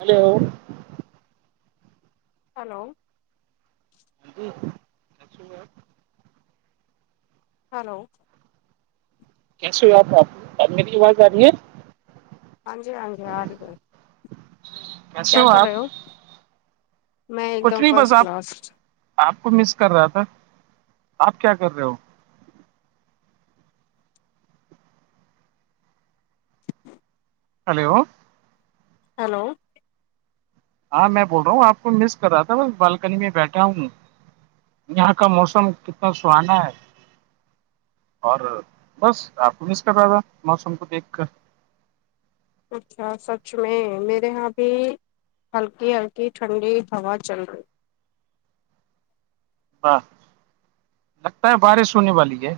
hello hello جی [unintelligible] hello کیسے ہو آپ بھابی میری آواز آ رہی ہے ہاں جی ہاں جی آ رہی ہے کیسے کیا کر رہے آپ ہو میں ایک کچھ دم نہیں بس فرسٹ آپ کلاس آپ کو مس کر رہا تھا آپ کیا کر رہے ہو ہلو ہیلو ہاں میں بول رہ ہوں آپ کو مس کر رہا تھا میں بالکنی میں بیٹھا ہوں یہاں کا موسم کتنا سہانا ہے اور بس آپ کو مس کر رہا تھا موسم کو دیکھ کر اچھا سچ میں میرے یہاں بھی ہلکی ہلکی ٹھنڈی ہوا چل رہی و لگتا ہے بارش ہونے والی ہے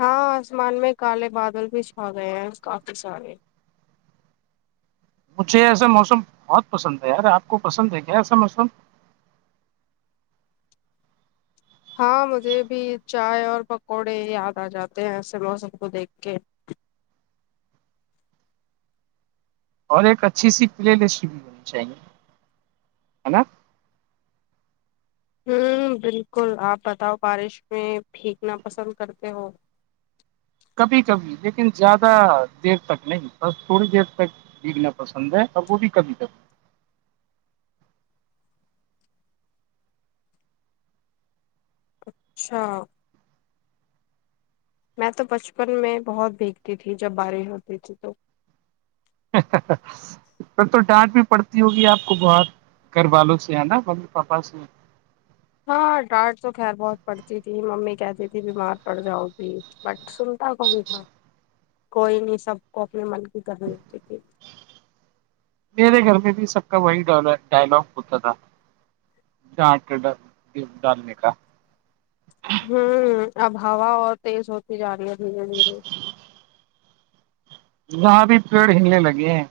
ہاں آسمان میں کالے بادل بھی چھا گئے ہیں کافی سارے مجھے ایسا موسم بہت پسند ہے یار آپ کو پسند ہے کیا ایسا موسم ہاں مجھے بھی چائے اور پکوڑے یاد آ جاتے ہیں ایسے موسم کو دیکھ کے اور ایک اچھی سی پلے لسٹ بھی ہونی چاہیے ہے نا ہوں بالکل آپ بتاؤ بارش میں پھینیکنا پسند کرتے ہو کبھی کبھی لیکن زیادہ دیر تک نہیں بس تھوڑی دیر تک بیگنا پسند ہے اور وہ بھی کبھی تک اچھا میں تو بچپن میں بہت بھیگتی تھی جب باریں ہوتی تھی تو ہن ہنس ہن س تو ڈانٹ بھی پڑتی ہوگی آپ کو بہت گھر والوں سے ہے نا ممی پاپا سے ہاں ڈانٹ تو خیر بہت پڑتی تھی ممی کہتی تھی بیمار پڑ جاؤ گ بٹ سنتا کون ہاں کوئی نہیں سب کو اپنے من کی کرنی ٹیک میرے گھر میں بھی سب کا وہی ڈائلگ ہوتا تھا جانٹ ڈالنے کا ہوں اب ہوا اور تیز ہوتی جا رہی ہے دھیرے دھیرے جاں بھی پیڑ ہلنے لگے ہیں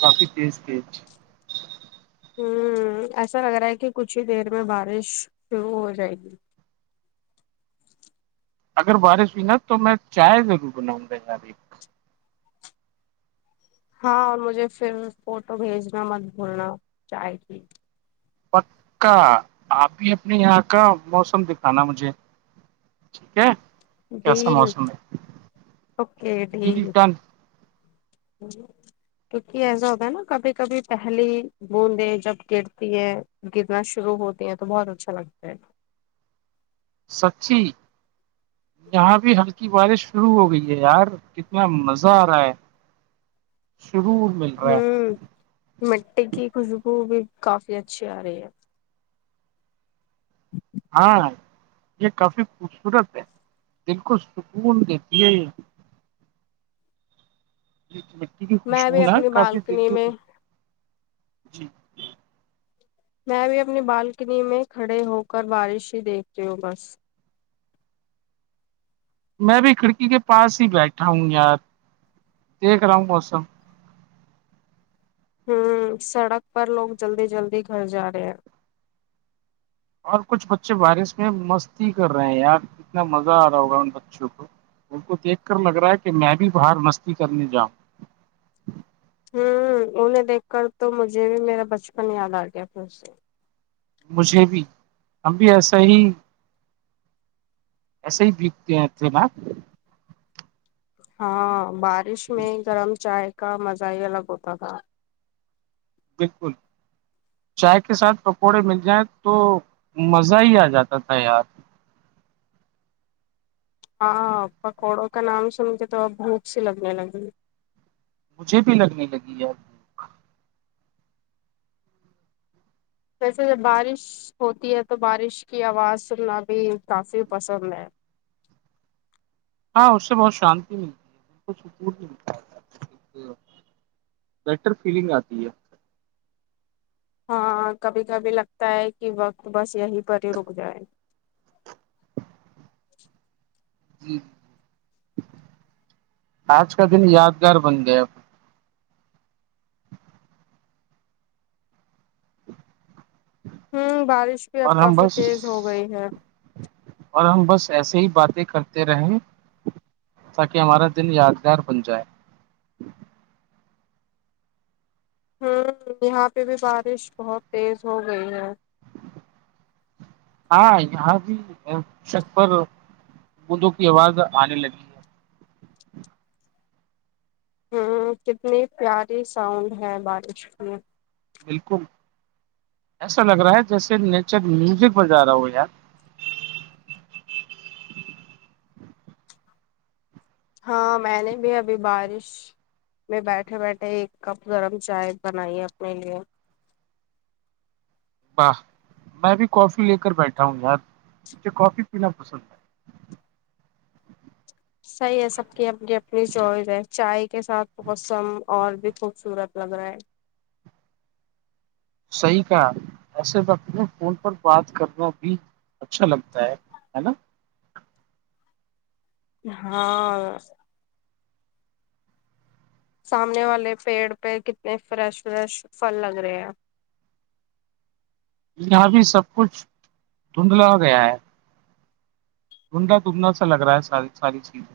کافی تیز ھے ہوں ایسا لگ رہا ہے کہ کچھ ہی دیر میں بارش شروع ہو جائے گی اگر بارش ہوئی نا تو میں چائے ضرور بناؤں گا گاری ہاں اور مجھے پھر فوٹو بھیجنا مت بھولنا چاہ گی پکا آپ بھی اپنے یہاں کا موسم دکھانا مجھے ٹھیک ہے کیسا ڈیل موسم ہے اوکے جی جی کیونکہ ایسا ہوتا ہے نا کبھی کبھی پہلی بوندیں جب گرتی ہے گرنا شروع ہوتی ہیں تو بہت اچھا لگتا ہے سچی یہاں بھی ہلکی بارش شروع ہو گئی ہے یار کتنا مزہ آ رہا ہے شروع ہوں مٹی کی خوشبو بھی کافی اچھی آ رہی ہے ہاں یہ کافی خوبصورت ہے دل کو سکون دیتی ہے یہ مٹی میں خوشبو بھی نا اپنی کافی دل بالکنی کی میں خوش- جی میں بھی اپنی بالکنی میں کھڑے ہو کر بارش ہی دیکھتی ہوں بس میں بھی کھڑکی کے پاس ہی بیٹھا ہوں یار دیکھ رہا ہوں موسم ہوں سڑک پر لوگ جلدی جلدی گھر جا رہے ہیں اور کچھ بچے بارش میں مستی کر رہے ہیں یار کتنا مزہ آ رہا ہوگا ان بچوں کو ان کو دیکھ کر لگ رہا ہے کہ میں بھی باہر مستی کرنے جاؤں ہ انہیں دیکھ کر تو مجھے بھی میرا بچپن یاد آ گیا پھر سے مجھے بھی ہم بھی ایسا ہی ایسے بھیگ تھے نا ہاں بارش میں گرم چائے کا مزہ ہی الگ ہوتا تھا بالکل چائے کے ساتھ پکوڑے مل جائیں تو مزہ ہی آ جاتا تھا یار ہاں پکوڑوں کا نام سن کے تو اب بھوک سی لگنے لگی مجھے بھی لگنے لگی یار جیسے جب بارش ہوتی ہے تو بارش کی آواز سننا بھی کافی پسند ہے ہاں اس سے بہت شانتی ملتی ہے بالک سکون بھی ملتا ہے بیٹر فیلنگ آتی ہے ہاں کبھی کبھی لگتا ہے کی وقت بس یہیں پر ہی رک جائے جی آج کا دن یادگار بن گیا ہمم بارش بھی اب اور ہم کافی بس تیز ہو گئی ہے اور ہم بس ایسے ہی باتیں کرتے رہے تاکی ہمارا دن یادگار بن جائے ہمم یہاں پے بھی بارش بہت تیز ہو گئی ہے ہاں یہاں بھی چھت پر بندوں کی کی آواز آنے لگی ہے ہمم کتنی پیاری ساؤنڈ ہے بارش میں بالکل ایسا لگ رہا ہے جیسے نیچر میوزک بجا رہا ہو یار ہاں میں نے بھی ابھی بارش میں بیٹھے بیٹھے ایک کپ گرم چائے بنائی ہے اپنے لیے واہ میں بھی کافی لے کر بیٹھا ہوں یار مجھے کافی پینا پسند ہے صحیح ہے سب کی اپنی اپنی چوائز ہے چائے کے ساتھ موسم اور بھی خوبصورت لگ رہا ہے صحیح کہا ایسے وقت میں فون پر بات کرنا بھی اچھا لگتا ہے نا ہاں سامنے والے پیڑ پے کتنے فریش فریش پھل لگ رہے ہیں یہاں بھی سب کچھ دھندھلا گیا ہے دھندھلا دھندھلا سا لگ رہا ہے ساری ساری چیزیں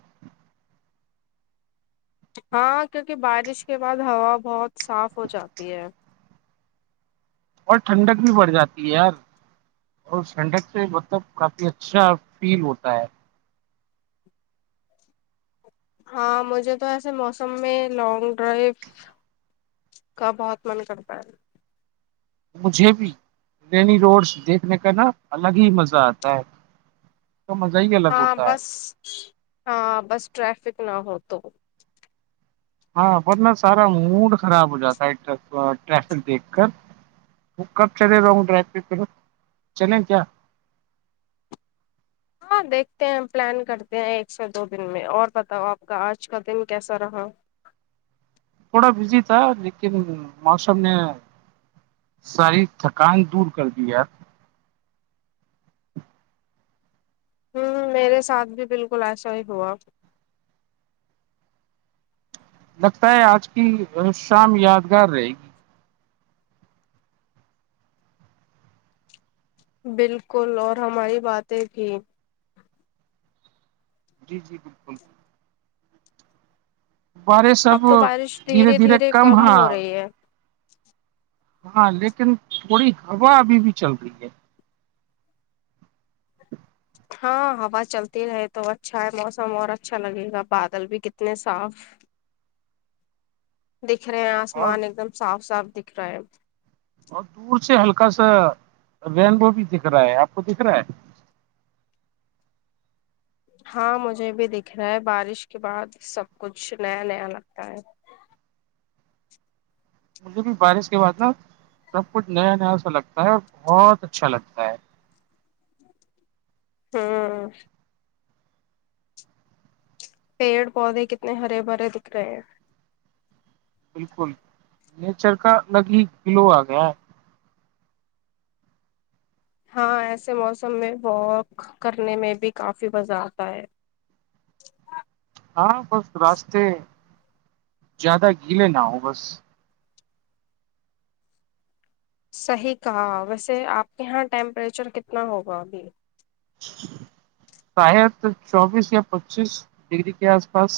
ہاں کیونکی بارش کے بعد ہوا بہت صاف ہو جاتی ہے اور ٹھنڈک بھی بڑھ جاتی ہے یار اور ٹھنڈک سے مطلب کافی اچھا فیل ہوتا ہے ہاں مجھے تو ایسے موسم میں لانگ ڈرائیو کا بہت من کرتا ہے مجھے بھی رینی روڈس دیکھنے کا نا الگ ہی مزہ آتا ہے تو مزا ہی ال ہاں بس ہاں بس ٹریفک نہ ہو تو ہاں ورنہ سارا موڈ خراب ہو جاتا ہےٹرافی ٹریفک دیکھ کر وہ کب چلے لانگ ڈرائیو پے پھر چلے کیا ہاں دیکھتے ہیں پلان کرتے ہیں ایک سے دو دن میں اور بتاؤ آپ کا آج کا دن کیسا رہا تھوڑا بزی تھا لیکن موسم نے ساری تھکان دور کردی یار ہمم میرے ساتھ بھی بالکل ایسا ہی ہوا لگتا ہے آج کی شام یادگار رہے گی بالکل اور ہماری باتیں کی جی جی بالکل بارش اب تو بارش دھیرے دھیرے کم ہاں ہو رہی ہے ہاں لیکن تھوڑی ہوا ابھی بھی چل رہی ہے ہاں ہوا چلتی رہے تو اچھا ہے موسم اور اچھا لگے گا بادل بھی کتنے صاف دکھ رہے ہیں اور آسمان ایک دم صاف صاف دکھ رہا ہے اور دور سے ہلکا سا رینبو بھی دکھ رہا ہے آپ کو دکھ رہا ہے ہاں مجھے بھی دکھ رہا ہے بارش کے بعد سب کچھ نیا نیا لگتا ہے مجھے بھی بارش کے بعد نا سب کچھ نیا نیا سا لگتا ہے اور بہت اچھا لگتا ہے ہاں پیڑ پودے کتنے ہرے بھرے دکھ رہے ہیں بالکل نیچر کا الگ ہی گلو اگیا ہے ہاں ایسے موسم میں واک کرنے میں بھی کافی مزہ اتا ہے ہاں بس راستے زیادہ گیلے نہ ہوں بس صحیح کہا ویسے اپ کے یہاں ٹمپریچر کتنا ہوگا ابھی شاید چوبیس یا پچیس ڈگری کے اس پاس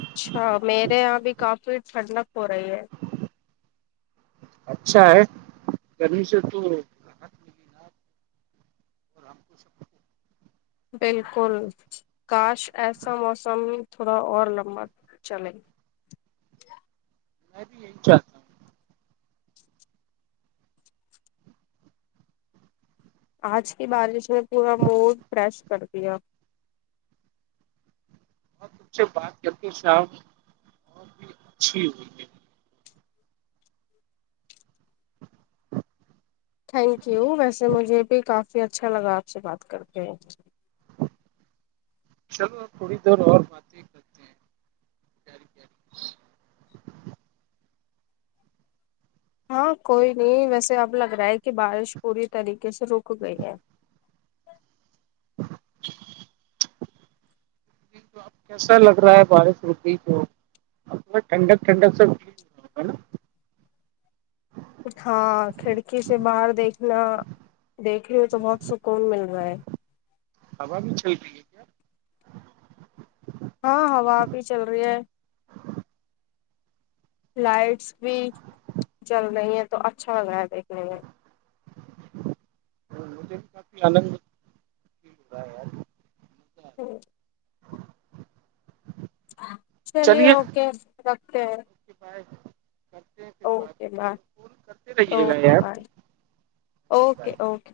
اچھا میرے یہاں بھی کافی ٹھنڈک ہو رہی ہے اچھا ہے گرمی سے تو راحت ملی نا اور ہم کچھ سک بالکل کاش ایسا موسم تھوڑا اور لمبا چلے میں بھی یہی چاہ اج کی بارش نے پورا موڈ فریش کر دیا جو بات کرتی صاحب بہت بھی اچھی ہوئی [inaudible] تھینک یو ویسے مجھے بھی کافی اچھا لگا اپ سے بات کر کے چلو تھوڑی دیر اور باتیں کرتے ہیں پیاری پیاری ہاں کوئی نہیں ویسے اب لگ رہا ہے کہ بارش پوری طریقے سے رک گئی ہے [unintelligible] کیسا لگ رہا ہے بارش ہوتی تو ٹھنڈک ٹھنڈک سب ہو ہے نا ہاں کھڑکی سے باہر دیکھنا دیکھ رہی ہو تو بہت سکون مل رہا ہے ہوا بھی چلتی ہے کیا ہاں ہوا بھی چل رہی ہے لائٹس بھی چل رہی ہے تو اچھا لگ رہا دیکھنے میں مجھے بھی کافی انند ہو رہا ہے یار رہا ہوں چلیے اوکے رکھتے ہیں اس کے پاس اوکے بائے کرتے رہیے گا اوکے یار بائے اوکے بائے اوکے